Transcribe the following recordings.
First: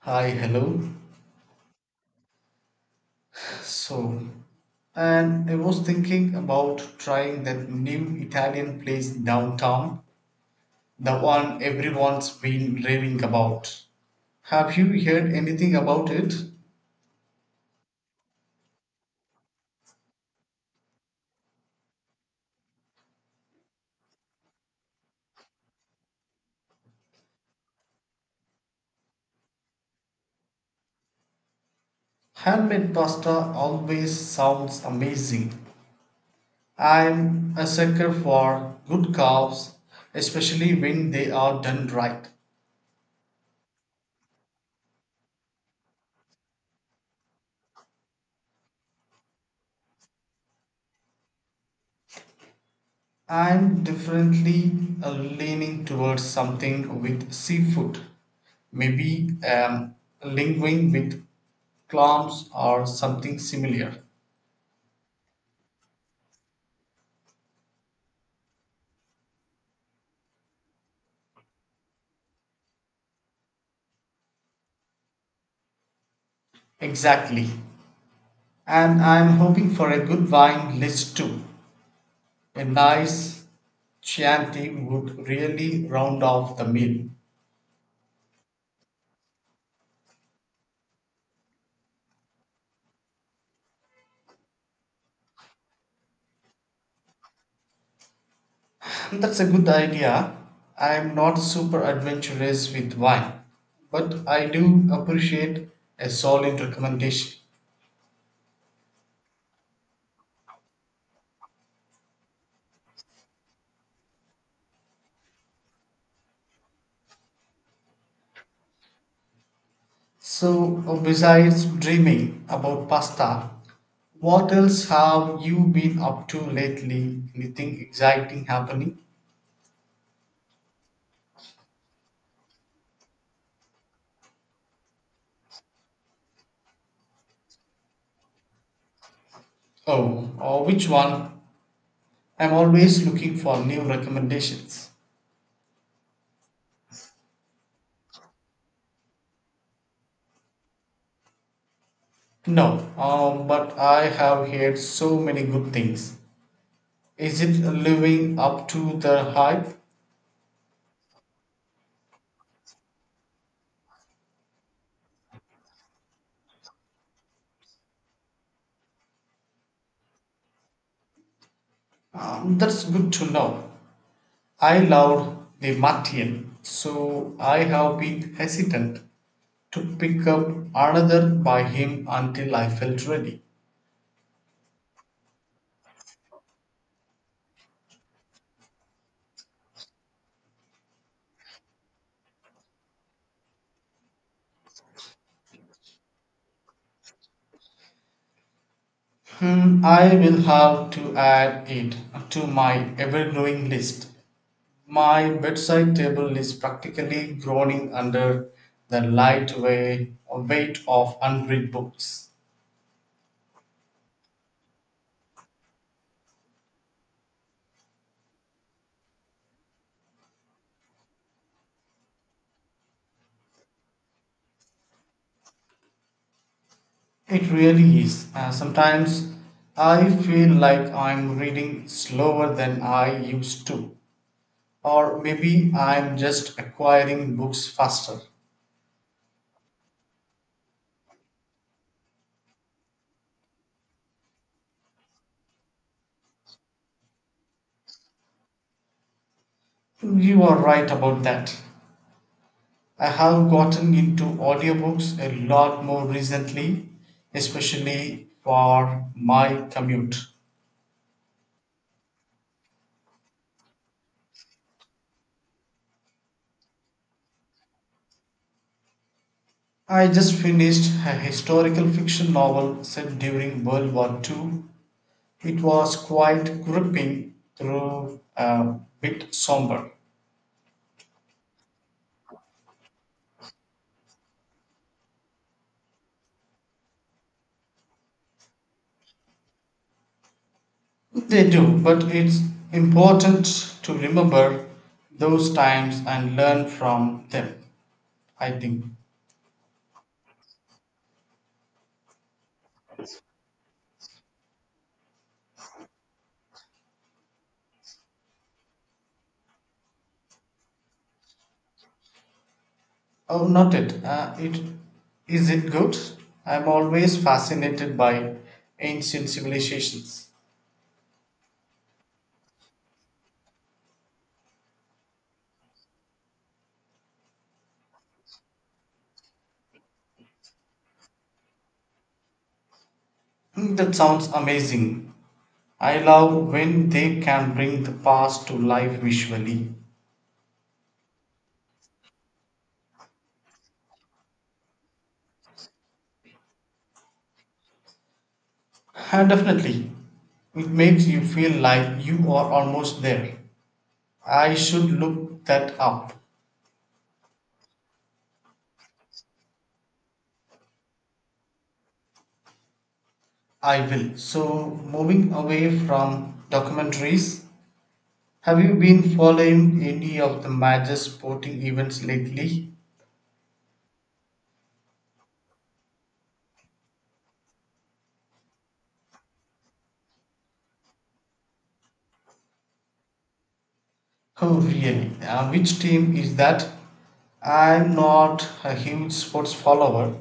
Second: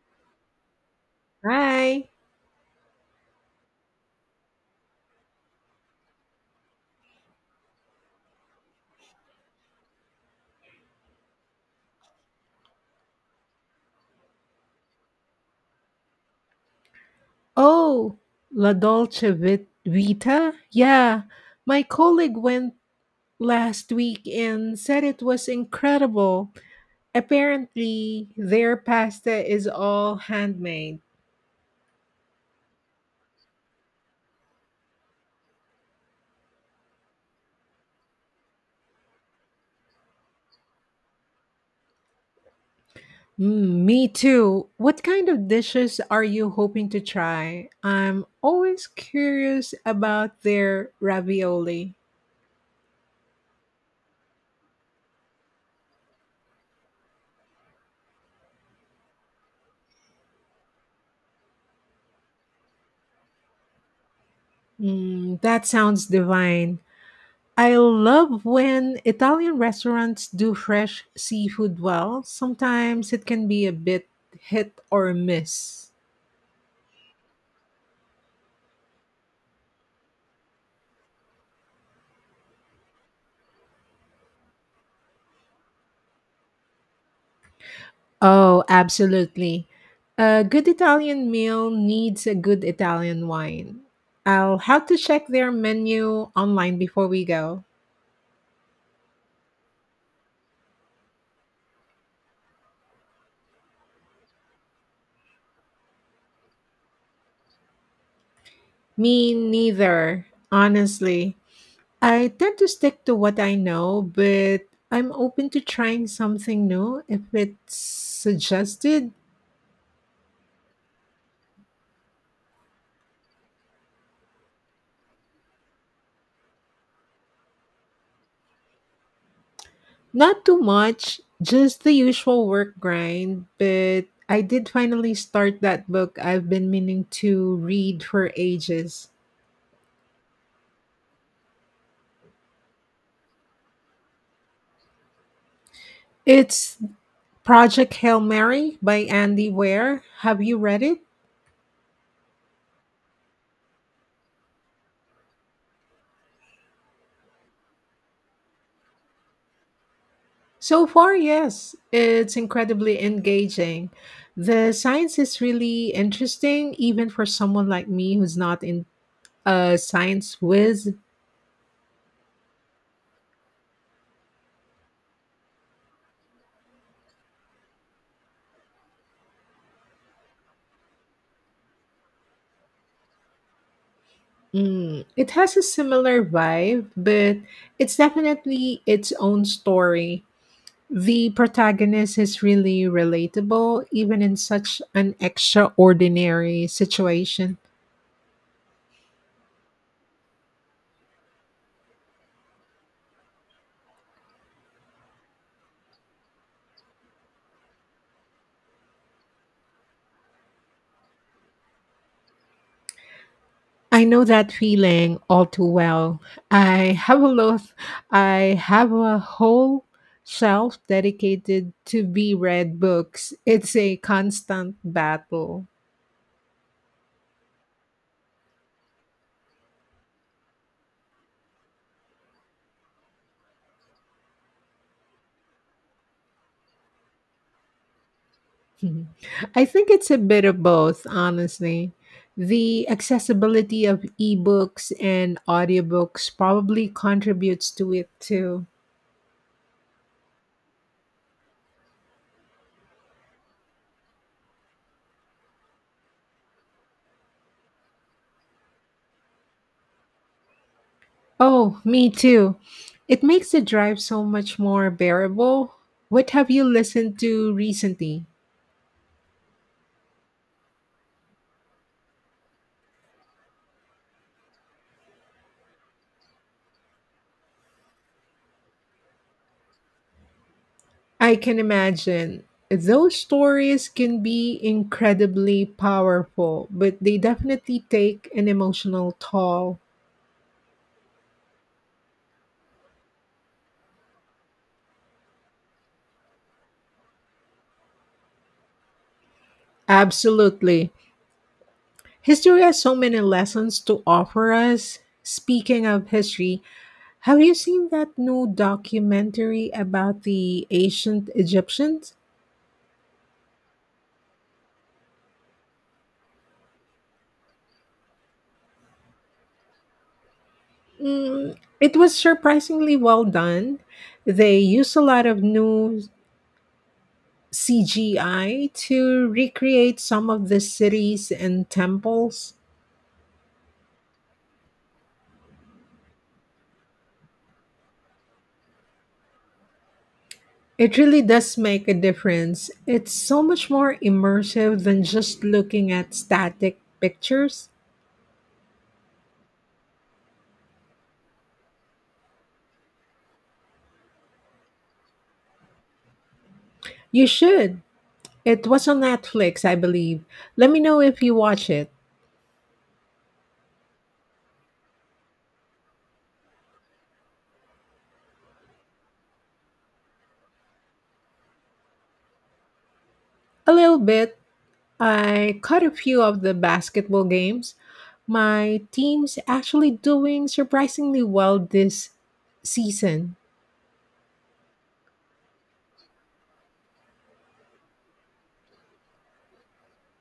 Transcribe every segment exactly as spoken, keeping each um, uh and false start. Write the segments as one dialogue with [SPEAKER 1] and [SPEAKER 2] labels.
[SPEAKER 1] Hi, hello.
[SPEAKER 2] Hi.
[SPEAKER 1] So, and I was thinking about trying that new Italian place downtown, the one everyone's been raving about. Have you heard anything about it?
[SPEAKER 2] Oh, La Dolce Vit- Vita? Yeah, my colleague went last week and said it was incredible. Apparently, their pasta is all handmade.
[SPEAKER 1] Handmade pasta always sounds amazing. I'm a sucker for good calves, especially when they are done right.
[SPEAKER 2] Mm, me too. What kind of dishes are you hoping to try? I'm always curious about their ravioli.
[SPEAKER 1] I'm definitely uh, leaning towards something with seafood, maybe um, linguine with clams or something similar.
[SPEAKER 2] Mm, that sounds divine. I love when Italian restaurants do fresh seafood well. Sometimes it can be a bit hit or miss.
[SPEAKER 1] Exactly. And I'm hoping for a good wine list too. A nice Chianti would really round off the meal.
[SPEAKER 2] Oh, absolutely. A good Italian meal needs a good Italian wine. I'll have to check their menu online before we go.
[SPEAKER 1] That's a good idea. I'm not super adventurous with wine, but I do appreciate a solid recommendation.
[SPEAKER 2] Me neither, honestly. I tend to stick to what I know, but I'm open to trying something new if it's suggested.
[SPEAKER 1] So, uh, besides dreaming about pasta, what else have you been up to lately? Anything exciting happening?
[SPEAKER 2] Not too much, just the usual work grind, but I did finally start that book I've been meaning to read for ages.
[SPEAKER 1] Oh, or which one? I'm always looking for new recommendations.
[SPEAKER 2] It's Project Hail Mary by Andy Weir. Have you read it?
[SPEAKER 1] No, um, but I have heard so many good things. Is it living up to the hype?
[SPEAKER 2] So far, yes. It's incredibly engaging. The science is really interesting, even for someone like me who's not in a science whiz.
[SPEAKER 1] Um, that's good to know. I loved the Martian, so I have been hesitant to pick up another by him until I felt ready.
[SPEAKER 2] Mm, it has a similar vibe, but it's definitely its own story. The protagonist is really relatable, even in such an extraordinary situation.
[SPEAKER 1] Hmm, I will have to add it to my ever growing list. My bedside table is practically groaning under the light way- weight of unread books.
[SPEAKER 2] I know that feeling all too well. I have a lot, I have a whole shelf dedicated to be read books. It's a constant battle.
[SPEAKER 1] It really is. Uh, sometimes I feel like I'm reading slower than I used to. Or maybe I'm just acquiring books faster.
[SPEAKER 2] Mhm. I think it's a bit of both, honestly. The accessibility of ebooks and audiobooks probably contributes to it too.
[SPEAKER 1] You are right about that. I have gotten into audiobooks a lot more recently, especially for my commute.
[SPEAKER 2] Oh, me too. It makes the drive so much more bearable. What have you listened to recently?
[SPEAKER 1] I just finished a historical fiction novel set during World War two. It was quite gripping, though a bit somber.
[SPEAKER 2] I can imagine. Those stories can be incredibly powerful, but they definitely take an emotional toll.
[SPEAKER 1] They do, but it's important to remember those times and learn from them, I think.
[SPEAKER 2] Absolutely. History has so many lessons to offer us. Speaking of history, have you seen that new documentary about the ancient Egyptians?
[SPEAKER 1] Oh, not it. Uh, it is it good? I'm always fascinated by ancient civilizations.
[SPEAKER 2] Mm, it was surprisingly well done. They used a lot of new C G I to recreate some of the cities and temples.
[SPEAKER 1] Mm, that sounds amazing. I love when they can bring the past to life visually.
[SPEAKER 2] It really does make a difference. It's so much more immersive than just looking at static pictures.
[SPEAKER 1] Uh, definitely, it makes you feel like you are almost there. I should look that up.
[SPEAKER 2] You should. It was on Netflix, I believe. Let me know if you watch it.
[SPEAKER 1] I will. So, moving away from documentaries, have you been following any of the major sporting events lately?
[SPEAKER 2] A little bit. I caught a few of the basketball games. My team's actually doing surprisingly well this season.
[SPEAKER 1] Oh, really? Uh, which team is that? I'm not a huge sports follower,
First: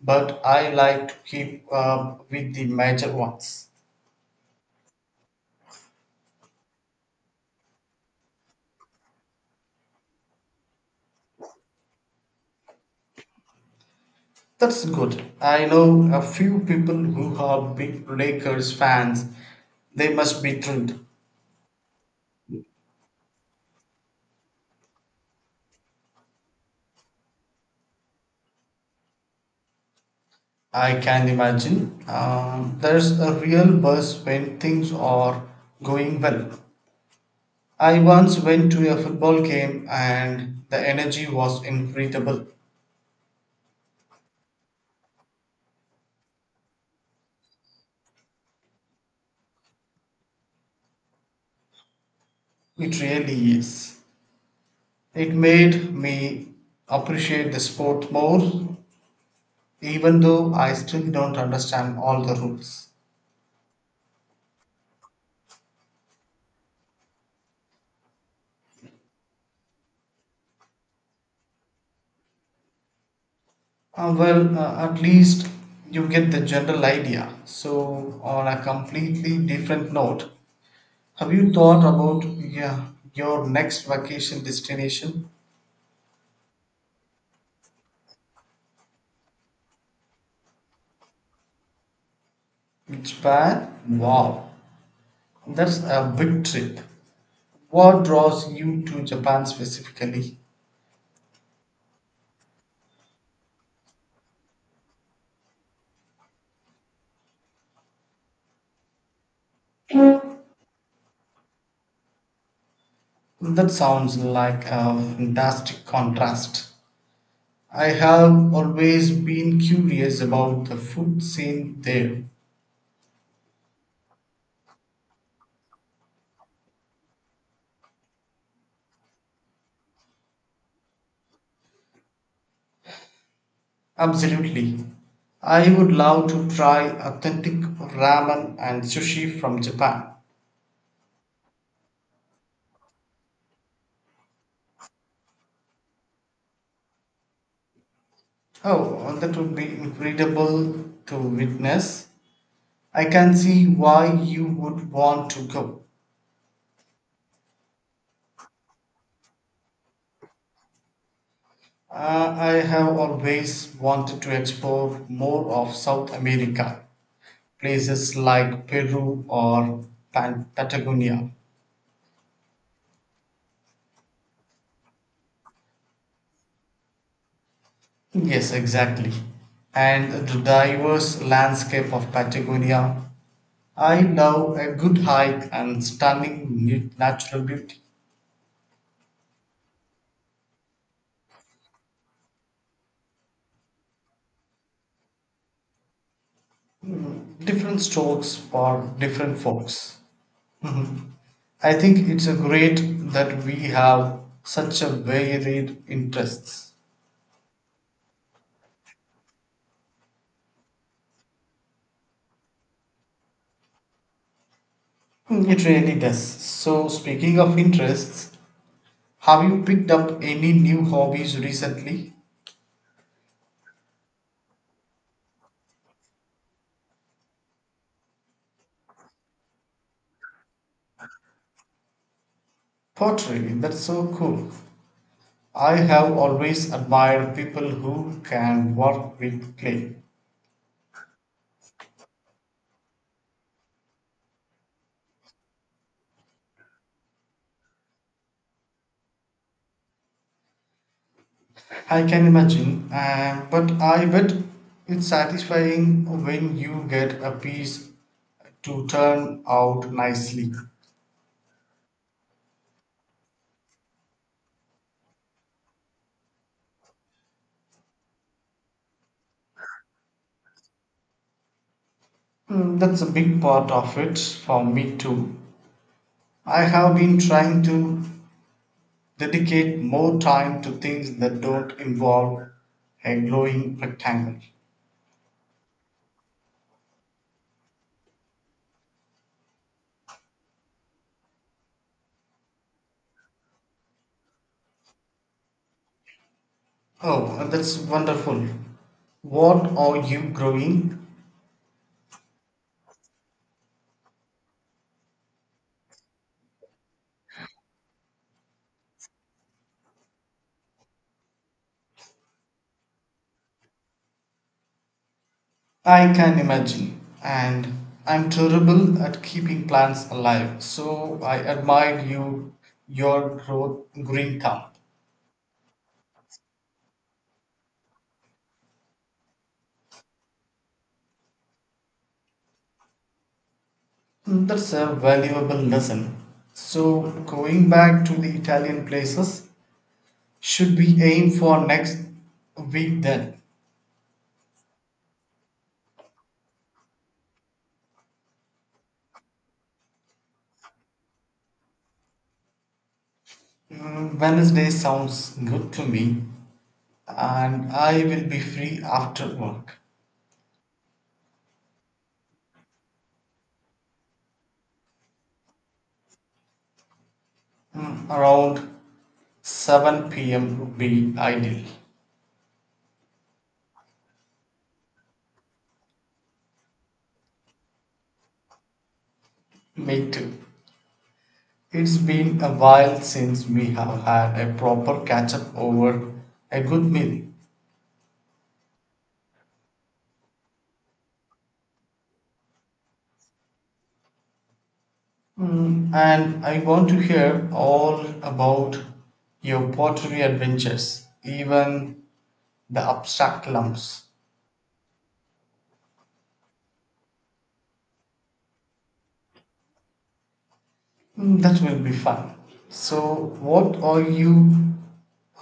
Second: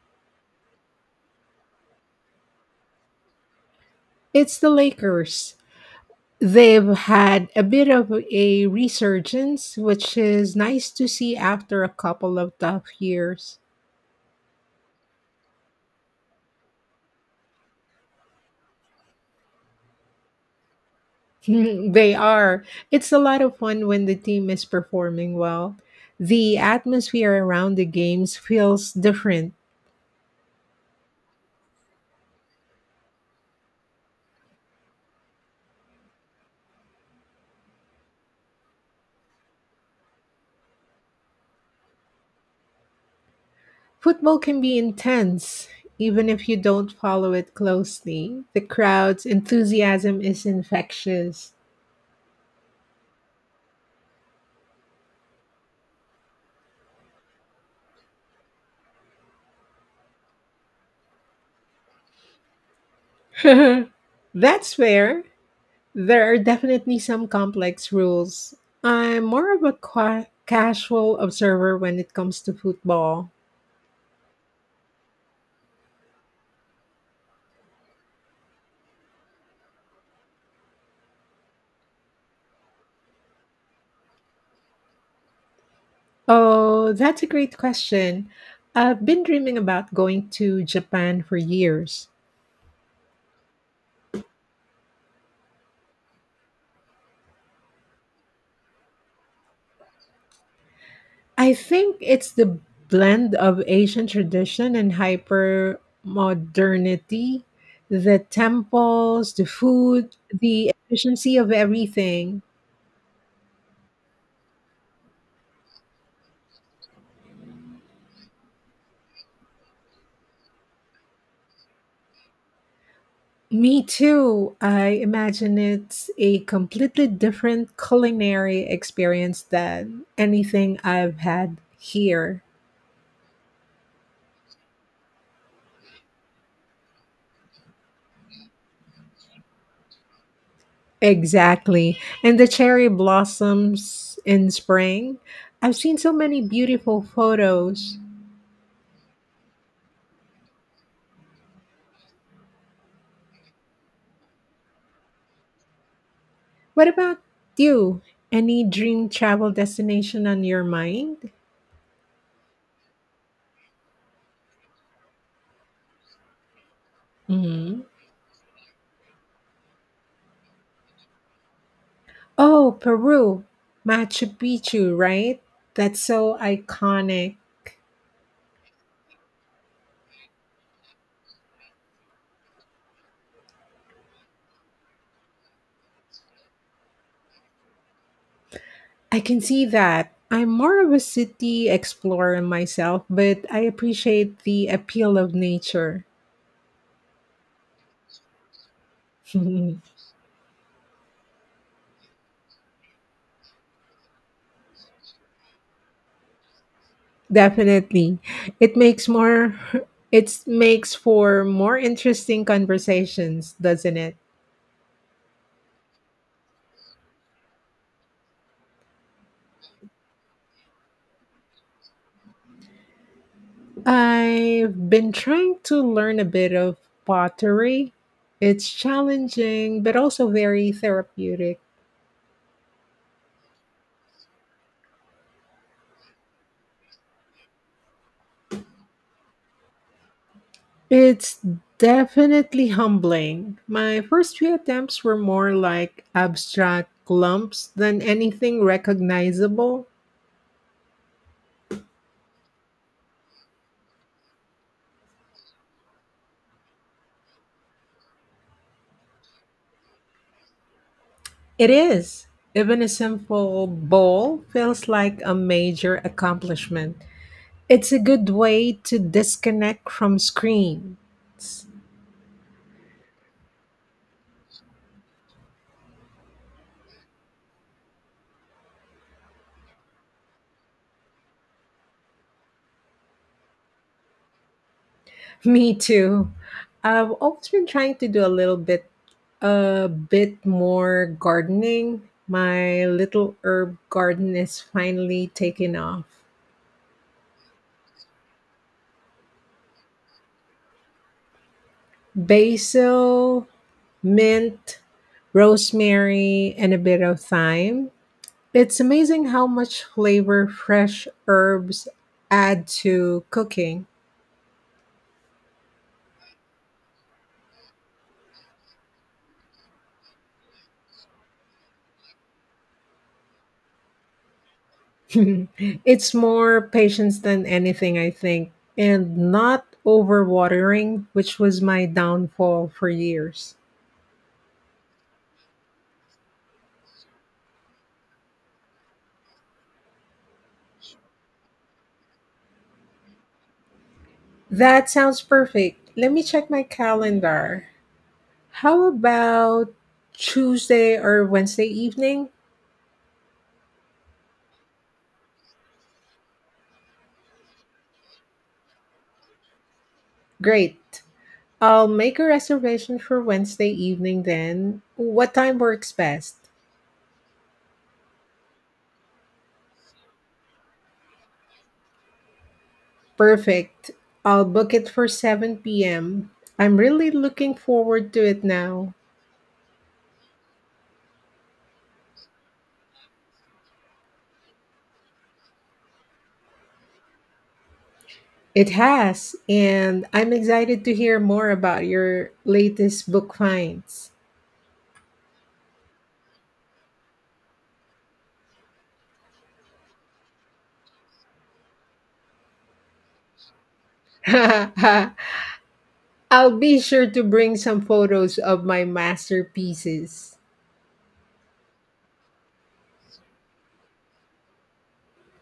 [SPEAKER 1] but I like to keep up with the major ones.
[SPEAKER 2] It's the Lakers. They've had a bit of a resurgence, which is nice to see after a couple of tough years.
[SPEAKER 1] That's good. I know a few people who are big Lakers fans. They must be thrilled.
[SPEAKER 2] They are. It's a lot of fun when the team is performing well. The atmosphere around the games feels different.
[SPEAKER 1] I can imagine. Um, there's a real buzz when things are going well. I once went to a football game and the energy was incredible.
[SPEAKER 2] Football can be intense, even if you don't follow it closely. The crowd's enthusiasm is infectious.
[SPEAKER 1] It really is. It made me appreciate the sport more, even though I still don't understand all the rules.
[SPEAKER 2] That's fair. There are definitely some complex rules. I'm more of a qua casual observer when it comes to football.
[SPEAKER 1] Uh, well, uh, at least you get the general idea. So, on a completely different note, have you thought about, yeah, your next vacation destination?
[SPEAKER 2] Oh, that's a great question. I've been dreaming about going to Japan for years.
[SPEAKER 1] Japan? Wow, that's a big trip. What draws you to Japan specifically?
[SPEAKER 2] I think it's the blend of Asian tradition and hyper modernity, the temples, the food, the efficiency of everything.
[SPEAKER 1] That sounds like a fantastic contrast. I have always been curious about the food scene there.
[SPEAKER 2] Me too. I imagine it's a completely different culinary experience than anything I've had here.
[SPEAKER 1] Absolutely. I would love to try authentic ramen and sushi from Japan.
[SPEAKER 2] Exactly. And the cherry blossoms in spring. I've seen so many beautiful photos.
[SPEAKER 1] Oh, that would be incredible to witness. I can see why you would want to go.
[SPEAKER 2] What about you? Any dream travel destination on your mind?
[SPEAKER 1] Uh, I have always wanted to explore more of South America,
[SPEAKER 2] Hmm.
[SPEAKER 1] places like Peru or Pan- Patagonia.
[SPEAKER 2] Oh, Peru, Machu Picchu, right? That's so iconic.
[SPEAKER 1] Yes, exactly. And the diverse landscape of Patagonia. I love a good hike and stunning nat- natural beauty.
[SPEAKER 2] I can see that. I'm more of a city explorer myself, but I appreciate the appeal of nature.
[SPEAKER 1] Different strokes for different folks. Mhm. I think it's a great that we have such a varied interests.
[SPEAKER 2] Definitely. It makes more it makes for more interesting conversations, doesn't it?
[SPEAKER 1] Hmm, it really does. So, speaking of interests, have you picked up any new hobbies recently?
[SPEAKER 2] I've been trying to learn a bit of pottery. It's challenging but also very therapeutic.
[SPEAKER 1] Pottery, that's so cool. I have always admired people who can work with clay.
[SPEAKER 2] It's definitely humbling. My first few attempts were more like abstract lumps than anything recognizable.
[SPEAKER 1] I can imagine, uh, but I bet it's satisfying when you get a piece to turn out nicely.
[SPEAKER 2] It is. Even a simple bowl feels like a major accomplishment. It's a good way to disconnect from screens.
[SPEAKER 1] Mm, that's a big part of it for me too. I have been trying to dedicate more time to things that don't involve a glowing rectangle.
[SPEAKER 2] Me too. I've always been trying to do a little bit a bit more gardening. My little herb garden is finally taking off.
[SPEAKER 1] Oh, that's wonderful. What are you growing?
[SPEAKER 2] Basil, mint, rosemary, and a bit of thyme. It's amazing how much flavor fresh herbs add to cooking.
[SPEAKER 1] I can imagine. And I'm terrible at keeping plants alive, so I admire you, your growth, green thumb.
[SPEAKER 2] It's more patience than anything, I think, and not overwatering, which was my downfall for years.
[SPEAKER 1] Mm, that's a valuable lesson. So, going back to the Italian places, should we aim for next week then?
[SPEAKER 2] That sounds perfect. Let me check my calendar. How about Tuesday or Wednesday evening?
[SPEAKER 1] Mm, Wednesday sounds good to me, and I will be free after work.
[SPEAKER 2] Great. I'll make a reservation for Wednesday evening then. What time works best?
[SPEAKER 1] Mm, around seven p m would be ideal.
[SPEAKER 2] Perfect. I'll book it for seven p m. I'm really looking forward to it now.
[SPEAKER 1] Me too. It's been a while since we have had a proper catch up over a good meal.
[SPEAKER 2] It has, and I'm excited to hear more about your latest book finds.
[SPEAKER 1] Mm, and I want to hear all about your pottery adventures, even the abstract lumps.
[SPEAKER 2] I'll be sure to bring some photos of my masterpieces.
[SPEAKER 1] Mm, that will be fun. So, what are you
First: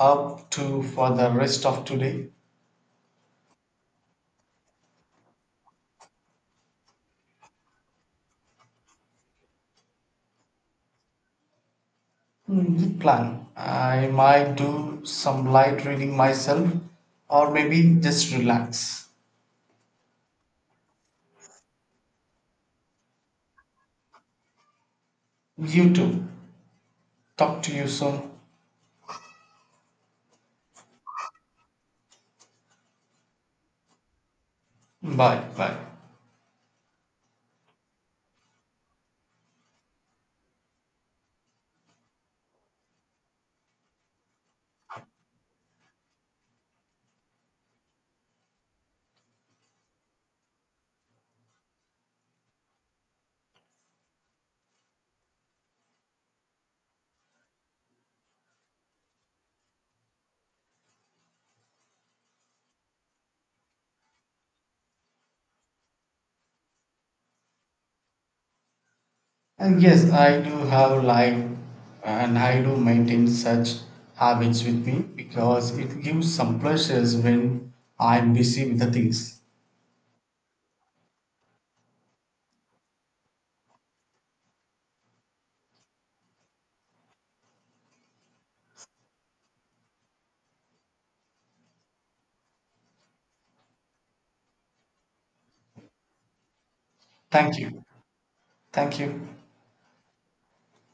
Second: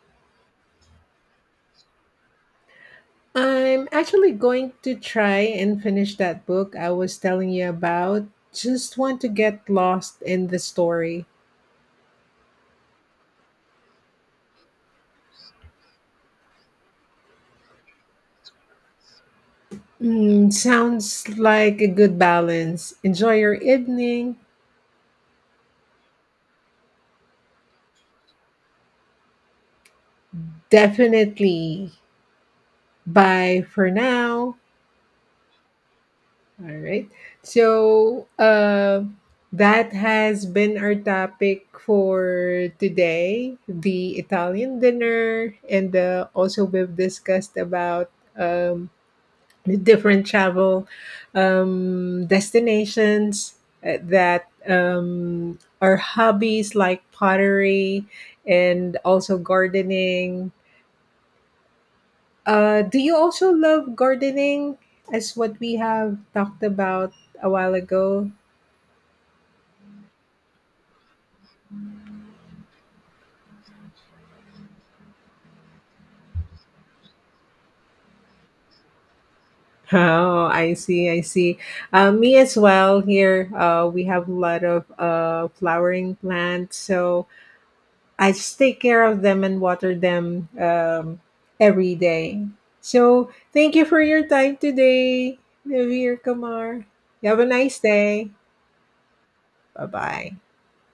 [SPEAKER 1] up to for the rest of today?
[SPEAKER 2] I'm actually going to try and finish that book I was telling you about. Just want to get lost in the story.
[SPEAKER 1] Mm, good plan. I might do some light reading myself or maybe just relax.
[SPEAKER 2] Mm, sounds like a good balance. Enjoy your evening.
[SPEAKER 1] You too. Talk to you soon.
[SPEAKER 2] Definitely. Bye for now.
[SPEAKER 1] Bye. Bye.
[SPEAKER 2] All right. So uh, that has been our topic for today, the Italian dinner. And uh, also, we've discussed about um, the different travel um, destinations, uh, that um, are hobbies like pottery and also gardening. Uh, do you also love gardening as what we have talked about a while ago?
[SPEAKER 1] And yes, I do have life and I do maintain such habits with me because it gives some pleasures when I'm busy with the things.
[SPEAKER 2] Oh, I see, I see. Uh, me as well. Here, uh, we have a lot of uh, flowering plants, so I just take care of them and water them um, every day. So, thank you for your time today, Javier Kamar. You have a
[SPEAKER 1] Thank
[SPEAKER 2] nice
[SPEAKER 1] you.
[SPEAKER 2] day.
[SPEAKER 1] Thank you.
[SPEAKER 2] Bye bye.